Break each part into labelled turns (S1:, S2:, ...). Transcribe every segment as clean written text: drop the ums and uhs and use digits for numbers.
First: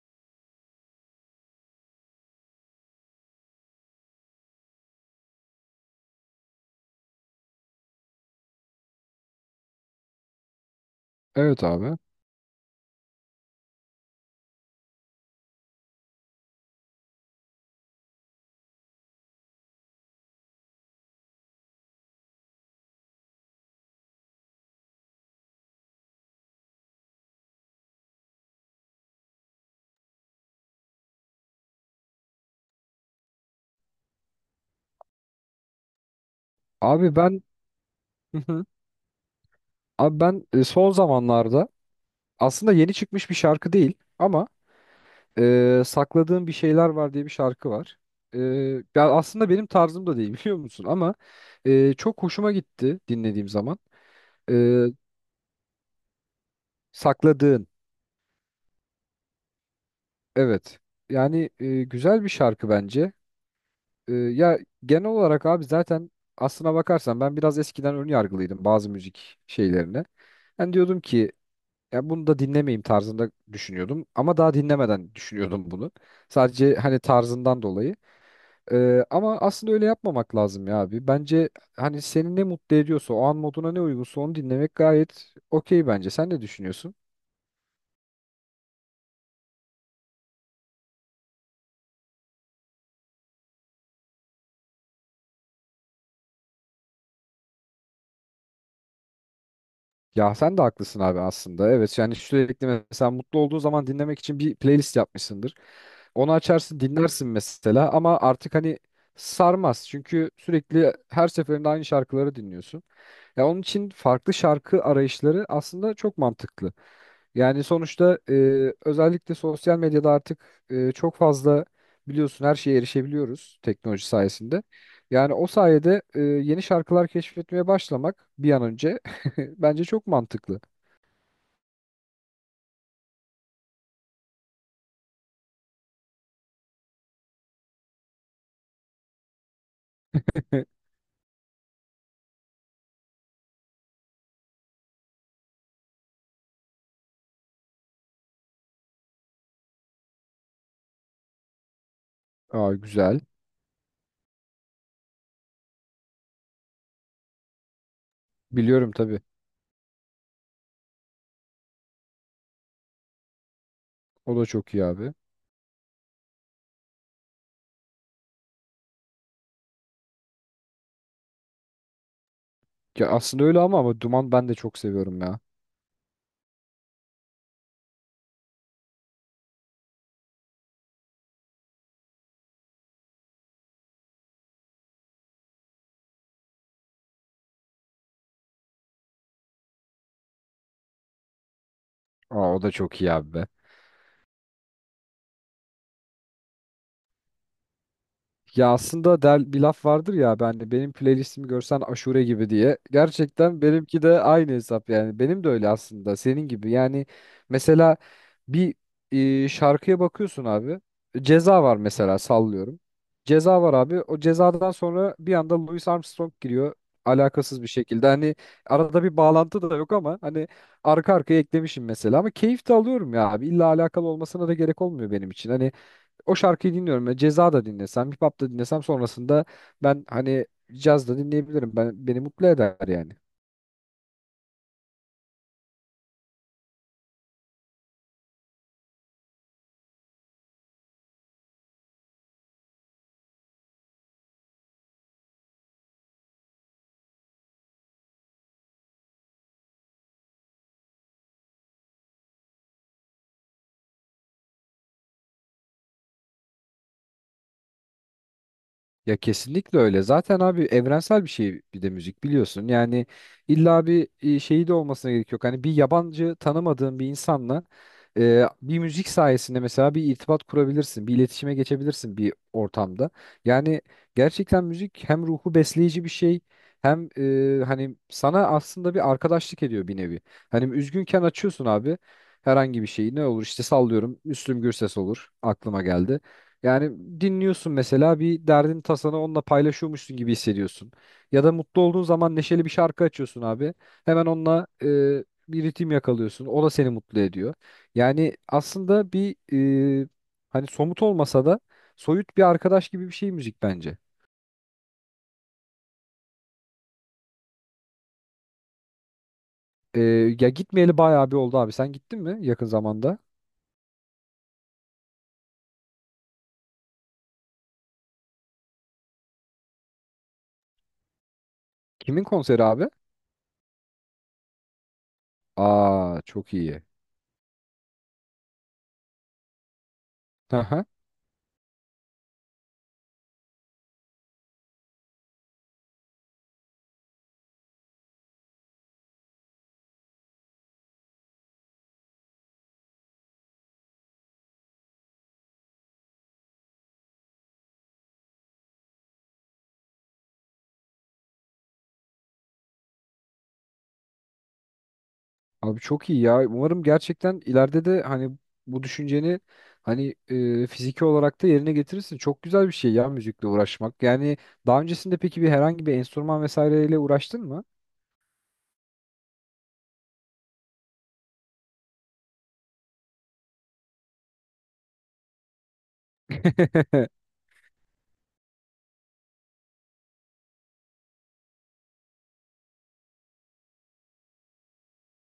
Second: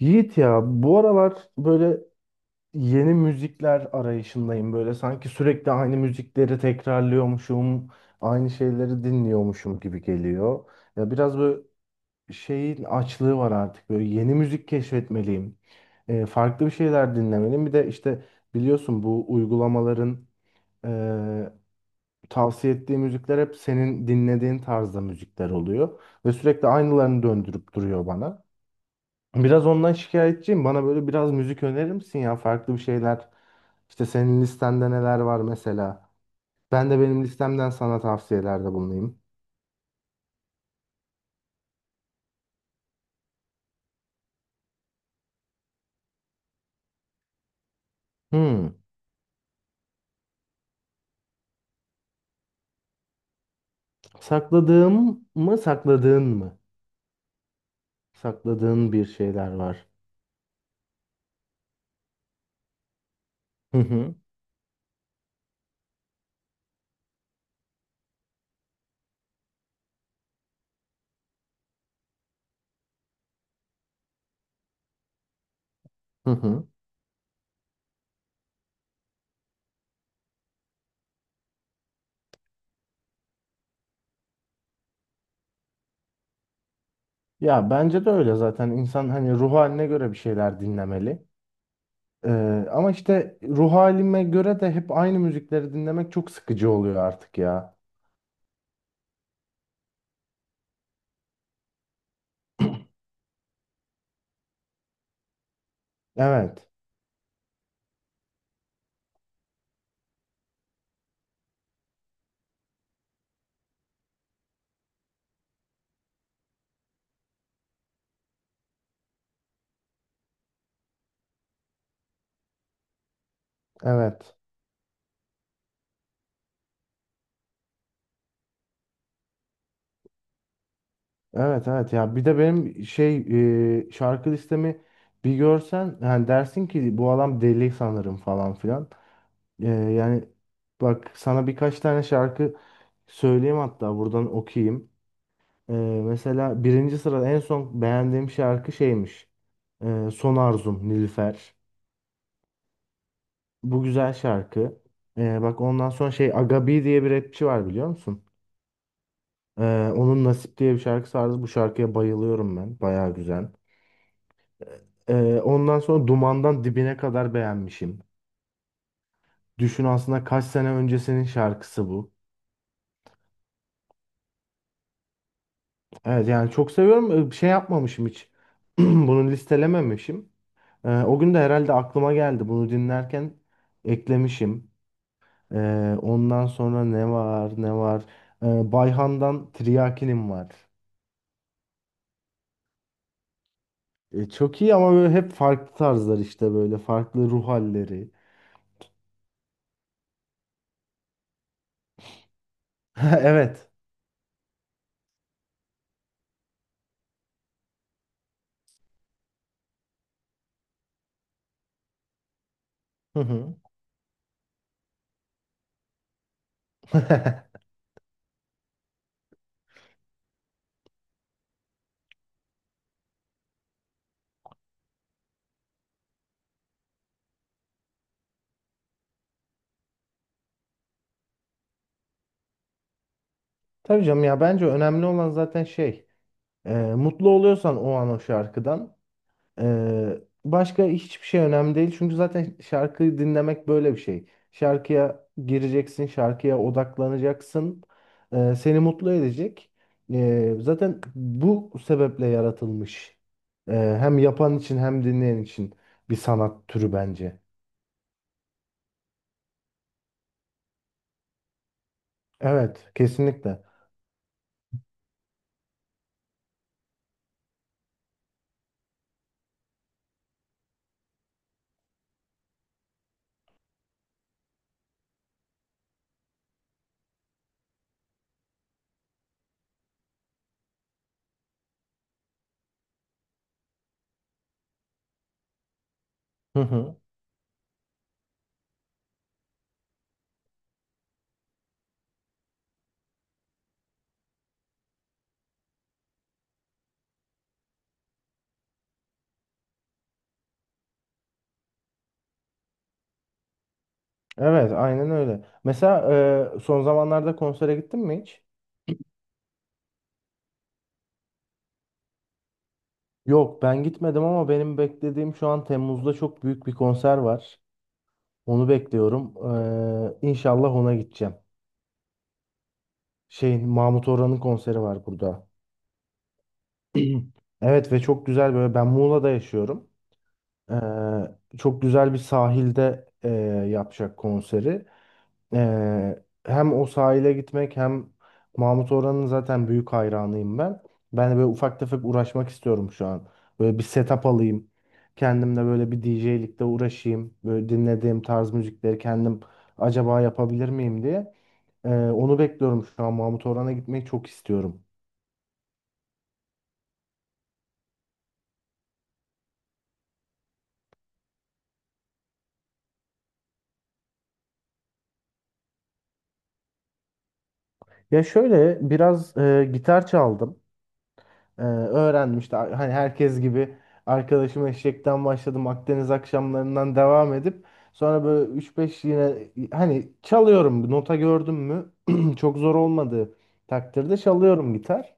S1: Yiğit ya bu aralar böyle yeni müzikler arayışındayım. Böyle sanki sürekli aynı müzikleri tekrarlıyormuşum, aynı şeyleri dinliyormuşum gibi geliyor. Ya biraz böyle
S2: Evet abi.
S1: şeyin açlığı var artık. Böyle yeni müzik keşfetmeliyim. Farklı bir şeyler dinlemeliyim. Bir de işte biliyorsun bu uygulamaların eee, tavsiye ettiği müzikler hep senin dinlediğin tarzda müzikler oluyor. Ve sürekli aynılarını döndürüp duruyor bana. Biraz ondan şikayetçiyim. Bana böyle biraz müzik önerir misin ya? Farklı bir şeyler. İşte senin listende neler var mesela? Ben de
S2: Abi
S1: benim
S2: ben
S1: listemden sana
S2: Hı hı.
S1: tavsiyelerde bulunayım.
S2: Abi ben son zamanlarda aslında yeni çıkmış bir şarkı değil ama sakladığım bir şeyler var diye bir şarkı var. E,
S1: Hmm.
S2: Ya aslında benim tarzım da değil biliyor musun ama çok hoşuma gitti dinlediğim zaman. E,
S1: Sakladığım mı, sakladığın mı?
S2: Sakladığın
S1: Sakladığın bir şeyler var.
S2: evet. Yani güzel bir şarkı bence.
S1: Hı hı.
S2: Ya genel olarak abi zaten aslına bakarsan ben biraz eskiden ön yargılıydım bazı müzik şeylerine. Ben diyordum ki ya bunu da dinlemeyeyim tarzında düşünüyordum. Ama daha dinlemeden düşünüyordum bunu.
S1: Hı hı.
S2: Sadece hani tarzından dolayı. Ama aslında öyle yapmamak lazım ya abi. Bence hani seni ne mutlu ediyorsa o an moduna ne uygunsa onu dinlemek gayet okey bence. Sen ne düşünüyorsun?
S1: Ya bence de öyle zaten. İnsan hani ruh haline göre bir şeyler dinlemeli. Ama işte ruh halime göre de hep aynı müzikleri dinlemek çok sıkıcı oluyor artık ya.
S2: Ya sen de haklısın abi aslında. Evet yani sürekli mesela mutlu olduğu zaman dinlemek için bir playlist yapmışsındır. Onu
S1: Evet.
S2: açarsın dinlersin mesela ama artık hani sarmaz. Çünkü sürekli her seferinde aynı şarkıları dinliyorsun. Ya onun için farklı şarkı arayışları aslında çok mantıklı. Yani sonuçta özellikle sosyal medyada artık çok fazla biliyorsun her şeye erişebiliyoruz teknoloji
S1: Evet.
S2: sayesinde. Yani o sayede yeni şarkılar keşfetmeye başlamak bir an önce bence çok mantıklı.
S1: Evet, evet, ya bir de benim şey şarkı listemi bir görsen yani dersin ki bu adam deli sanırım falan filan. Yani bak sana birkaç tane şarkı söyleyeyim, hatta buradan okuyayım. E, Mesela birinci sırada en son beğendiğim şarkı şeymiş. Son Arzum, Nilüfer.
S2: Aa güzel.
S1: Bu güzel şarkı. Bak ondan sonra şey Agabi diye bir rapçi var, biliyor musun?
S2: Biliyorum tabii.
S1: Onun Nasip diye bir şarkısı vardı. Bu şarkıya bayılıyorum ben. Bayağı güzel.
S2: O da çok iyi abi.
S1: Ondan sonra Duman'dan Dibine kadar beğenmişim. Düşün aslında kaç sene öncesinin şarkısı bu.
S2: Ya aslında öyle ama Duman ben de çok seviyorum ya.
S1: Evet, yani çok seviyorum. Şey yapmamışım hiç. Bunu listelememişim. O gün de herhalde aklıma geldi. Bunu dinlerken eklemişim. Ondan sonra ne var ne var. Bayhan'dan Triakinim var.
S2: Aa o da çok iyi abi be.
S1: Çok iyi, ama böyle hep farklı tarzlar işte, böyle farklı ruh halleri.
S2: Ya aslında der, bir laf vardır ya ben de benim playlistimi görsen aşure gibi diye. Gerçekten
S1: Evet.
S2: benimki de aynı hesap yani. Benim de öyle aslında senin gibi. Yani mesela bir şarkıya bakıyorsun abi. Ceza var mesela sallıyorum.
S1: Hı hı.
S2: Ceza var abi. O cezadan sonra bir anda Louis Armstrong giriyor alakasız bir şekilde. Hani arada bir bağlantı da yok ama hani arka arkaya eklemişim mesela ama keyif de alıyorum ya abi. İlla alakalı olmasına da gerek olmuyor benim için. Hani o şarkıyı dinliyorum. Ya Ceza da dinlesem, hip hop da dinlesem sonrasında ben hani caz da dinleyebilirim. Beni mutlu eder yani.
S1: Tabii canım, ya bence önemli olan zaten şey. Mutlu oluyorsan o an o şarkıdan ee, başka hiçbir şey önemli değil. Çünkü zaten şarkıyı dinlemek böyle bir şey. Şarkıya gireceksin, şarkıya odaklanacaksın. Seni mutlu edecek. Zaten bu sebeple yaratılmış. Ee, Hem yapan için hem dinleyen için bir sanat türü bence.
S2: Ya kesinlikle öyle. Zaten abi evrensel bir şey bir de müzik biliyorsun.
S1: Evet,
S2: Yani
S1: kesinlikle.
S2: illa bir şeyi de olmasına gerek yok. Hani bir yabancı tanımadığın bir insanla bir müzik sayesinde mesela bir irtibat kurabilirsin, bir iletişime geçebilirsin bir ortamda. Yani gerçekten müzik hem ruhu besleyici bir şey hem hani sana aslında bir arkadaşlık ediyor bir nevi. Hani üzgünken açıyorsun abi herhangi bir şeyi ne olur işte sallıyorum Müslüm Gürses olur aklıma geldi.
S1: Hı
S2: Yani
S1: hı.
S2: dinliyorsun mesela bir derdin tasanı onunla paylaşıyormuşsun gibi hissediyorsun. Ya da mutlu olduğun zaman neşeli bir şarkı açıyorsun abi. Hemen onunla bir ritim yakalıyorsun. O da seni mutlu ediyor. Yani aslında bir e, hani somut olmasa da soyut bir arkadaş gibi bir şey müzik bence.
S1: Evet, aynen öyle. Mesela son zamanlarda konsere gittin mi hiç?
S2: E, Ya gitmeyeli bayağı bir oldu abi. Sen gittin mi yakın zamanda?
S1: Yok, ben gitmedim ama benim beklediğim şu an Temmuz'da çok büyük bir konser var. Onu bekliyorum. İnşallah ona gideceğim.
S2: Kimin konseri abi?
S1: Şeyin Mahmut Orhan'ın konseri var burada.
S2: Aa çok iyi.
S1: Evet, ve çok güzel, böyle ben Muğla'da yaşıyorum.
S2: Aha.
S1: Ee, Çok güzel bir sahilde yapacak konseri. Hem o sahile gitmek hem Mahmut Orhan'ın zaten büyük hayranıyım ben. Ben de böyle ufak tefek uğraşmak istiyorum şu an. Böyle bir setup alayım. Kendimle böyle bir DJ'likte uğraşayım. Böyle dinlediğim tarz müzikleri kendim acaba yapabilir miyim diye. Onu bekliyorum şu an. Mahmut Orhan'a gitmeyi çok istiyorum.
S2: Abi çok iyi ya. Umarım gerçekten ileride de hani bu düşünceni hani fiziki olarak da yerine getirirsin. Çok güzel bir şey ya müzikle uğraşmak. Yani daha öncesinde peki bir herhangi bir enstrüman vesaireyle uğraştın mı?
S1: Ya şöyle biraz gitar çaldım. Öğrenmişti. Hani herkes gibi arkadaşım Eşek'ten başladım. Akdeniz akşamlarından devam edip sonra böyle üç beş yine hani çalıyorum. Nota gördüm mü çok zor olmadığı takdirde çalıyorum gitar.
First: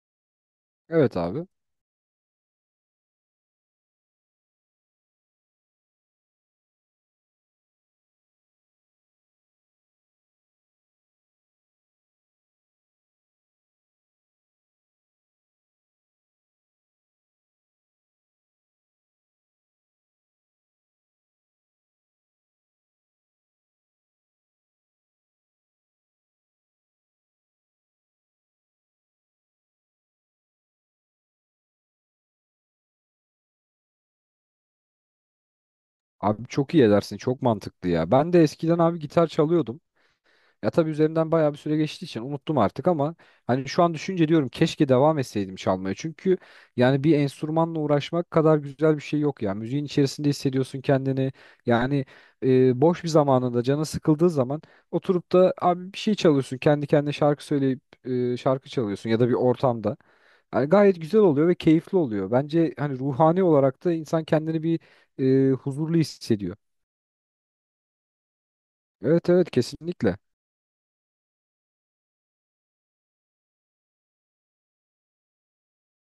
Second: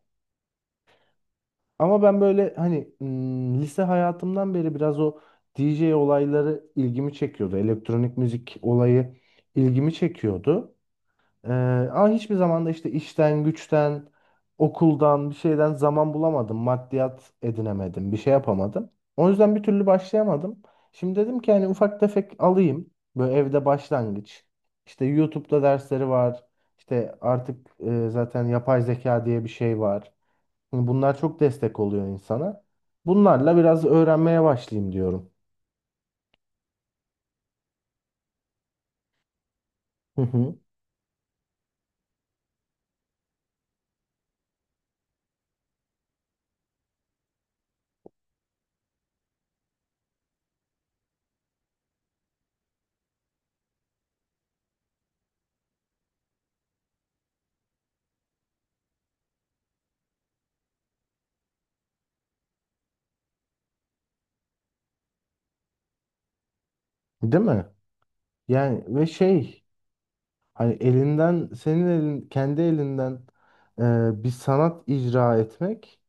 S2: Evet abi.
S1: Ama ben böyle hani lise hayatımdan beri biraz o DJ olayları ilgimi çekiyordu. Elektronik müzik olayı ilgimi çekiyordu. Ee, Ama hiçbir zaman da işte işten, güçten, okuldan, bir şeyden zaman bulamadım. Maddiyat edinemedim. Bir şey yapamadım. O yüzden bir türlü başlayamadım. Şimdi dedim ki hani ufak tefek alayım. Böyle evde başlangıç. İşte YouTube'da dersleri var. İşte artık zaten yapay zeka diye bir şey var. Hani bunlar çok destek oluyor insana. Bunlarla biraz öğrenmeye başlayayım diyorum.
S2: Abi çok iyi edersin. Çok mantıklı ya. Ben de eskiden abi gitar çalıyordum.
S1: Hı hı.
S2: Ya tabii üzerimden bayağı bir süre geçtiği için unuttum artık ama hani şu an düşünce diyorum keşke devam etseydim çalmaya. Çünkü yani bir enstrümanla uğraşmak kadar güzel bir şey yok ya. Müziğin içerisinde hissediyorsun kendini. Yani boş bir zamanında canın sıkıldığı zaman oturup da abi bir şey çalıyorsun. Kendi kendine şarkı söyleyip şarkı çalıyorsun ya da bir ortamda. Yani gayet güzel oluyor ve keyifli oluyor. Bence hani ruhani olarak da insan kendini bir huzurlu hissediyor.
S1: Değil mi? Yani ve
S2: Evet, evet,
S1: şey,
S2: kesinlikle.
S1: hani elinden, senin elin, kendi elinden bir sanat icra etmek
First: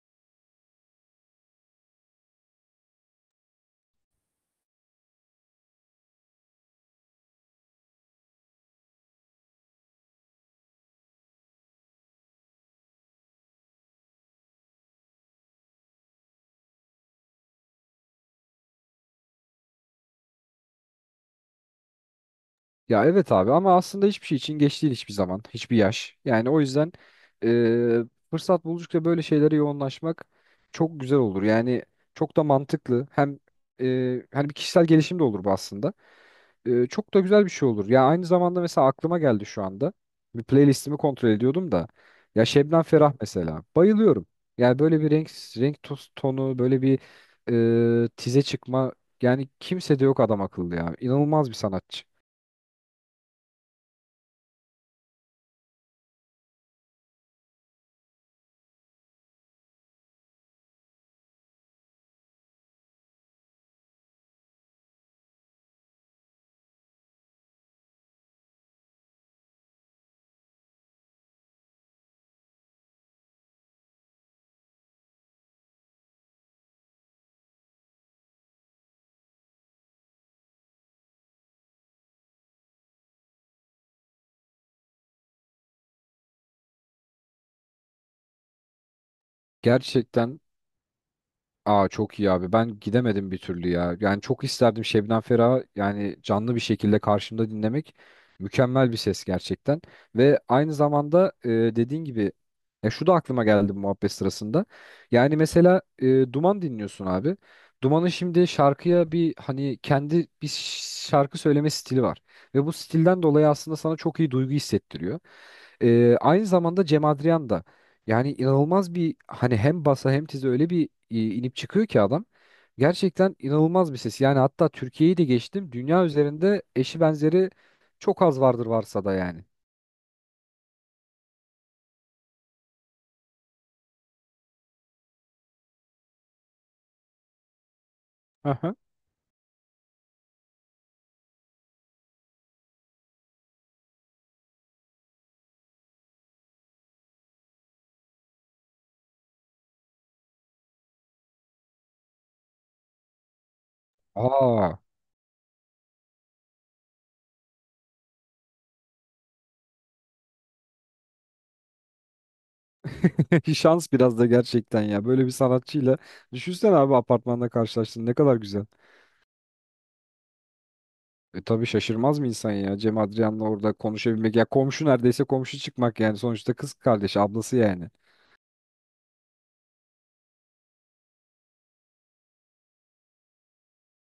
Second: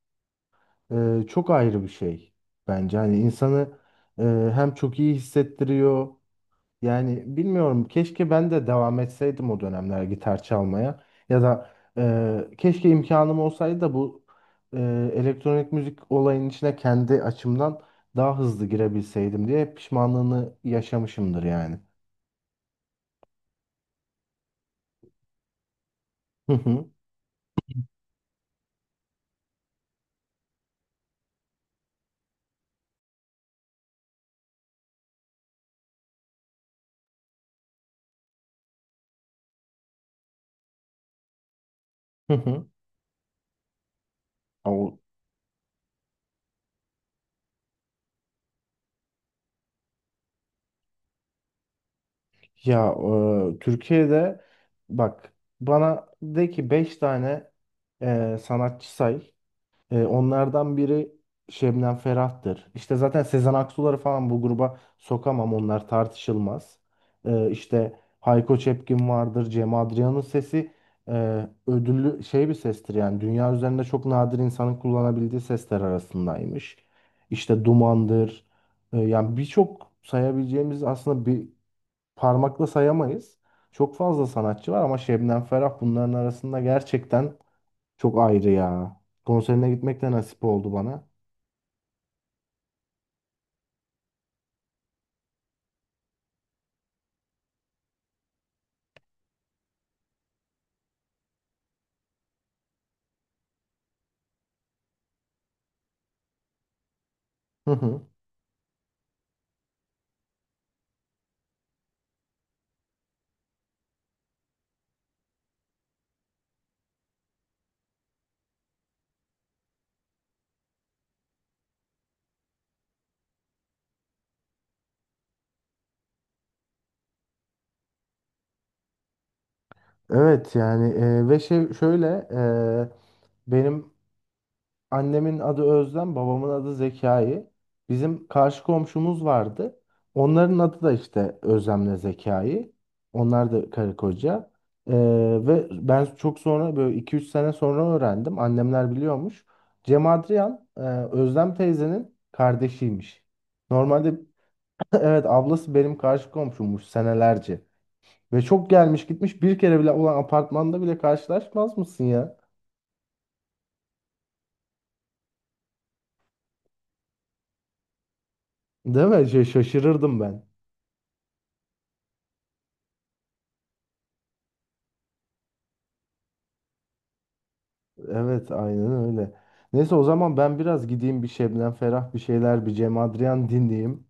S1: çok ayrı bir şey bence. Hani insanı e, hem çok iyi hissettiriyor. Yani bilmiyorum, keşke ben de devam etseydim o dönemler gitar çalmaya. Ya da keşke imkanım olsaydı da bu e, elektronik müzik olayının içine kendi açımdan daha hızlı girebilseydim diye pişmanlığını yaşamışımdır yani.
S2: Ya evet abi ama aslında hiçbir şey için geç değil hiçbir zaman, hiçbir yaş. Yani
S1: Hı
S2: o
S1: hı.
S2: yüzden e, fırsat buldukça böyle şeylere yoğunlaşmak çok güzel olur. Yani çok da mantıklı. Hem hani bir kişisel gelişim de olur bu aslında. Çok da güzel bir şey olur. Ya aynı zamanda mesela aklıma geldi şu anda. Bir playlistimi kontrol ediyordum da. Ya
S1: Hı
S2: Şebnem Ferah mesela. Bayılıyorum. Yani
S1: hı.
S2: böyle bir tonu, böyle bir tize çıkma yani kimse de yok adam akıllı ya. İnanılmaz bir sanatçı.
S1: Ya Türkiye'de bak, bana de ki 5 tane sanatçı say. Onlardan biri Şebnem Ferah'tır. İşte zaten Sezen Aksu'ları falan bu gruba sokamam, onlar tartışılmaz. İşte Hayko Cepkin vardır, Cem Adrian'ın sesi ödüllü şey bir sestir, yani dünya üzerinde çok nadir insanın kullanabildiği sesler arasındaymış. İşte Duman'dır. Yani birçok sayabileceğimiz, aslında bir parmakla sayamayız. Çok fazla sanatçı var ama Şebnem Ferah bunların arasında gerçekten çok ayrı ya. Konserine gitmek de
S2: Gerçekten.
S1: nasip oldu bana.
S2: Aa çok iyi abi. Ben gidemedim bir türlü ya. Yani çok isterdim Şebnem Ferah'ı yani canlı bir şekilde karşımda dinlemek. Mükemmel bir ses gerçekten. Ve aynı zamanda dediğin gibi ya şu da aklıma geldi bu muhabbet sırasında. Yani mesela Duman dinliyorsun abi.
S1: Hı hı.
S2: Duman'ın şimdi şarkıya bir hani kendi bir şarkı söyleme stili var. Ve bu stilden dolayı aslında sana çok iyi duygu hissettiriyor. Aynı zamanda Cem Adrian da yani inanılmaz bir hani hem basa hem tize öyle bir inip çıkıyor ki adam. Gerçekten inanılmaz bir ses. Yani hatta Türkiye'yi de geçtim. Dünya üzerinde eşi benzeri çok az vardır varsa da yani.
S1: Evet yani ve şey şöyle e, benim annemin adı Özlem, babamın adı Zekai. Bizim karşı
S2: Aha.
S1: komşumuz vardı. Onların adı da işte Özlem'le Zekai. Onlar da karı koca. Ee, Ve ben çok sonra, böyle iki üç sene sonra öğrendim. Annemler biliyormuş. Cem Adrian Özlem teyzenin kardeşiymiş. Normalde
S2: Aa.
S1: evet, ablası benim karşı komşummuş senelerce. Ve çok gelmiş gitmiş, bir kere bile olan apartmanda bile karşılaşmaz mısın ya?
S2: Şans biraz da gerçekten ya. Böyle bir sanatçıyla düşünsene abi apartmanda karşılaştın ne kadar güzel.
S1: Değil mi? Şey, şaşırırdım ben.
S2: E tabii şaşırmaz mı insan ya Cem Adrian'la orada konuşabilmek ya komşu neredeyse komşu çıkmak yani sonuçta kız kardeşi ablası yani.
S1: Evet, aynen öyle. Neyse, o zaman ben biraz gideyim, bir Şebnem Ferah bir şeyler, bir Cem Adrian dinleyeyim.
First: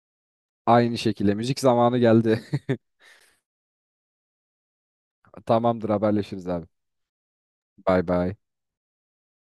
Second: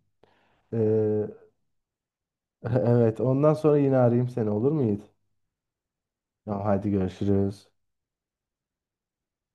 S2: Aynı
S1: Ee,
S2: şekilde müzik zamanı geldi.
S1: evet, ondan sonra yine arayayım seni, olur mu Yiğit?
S2: Tamamdır, haberleşiriz
S1: Tamam,
S2: abi.
S1: hadi görüşürüz.
S2: Bay bay.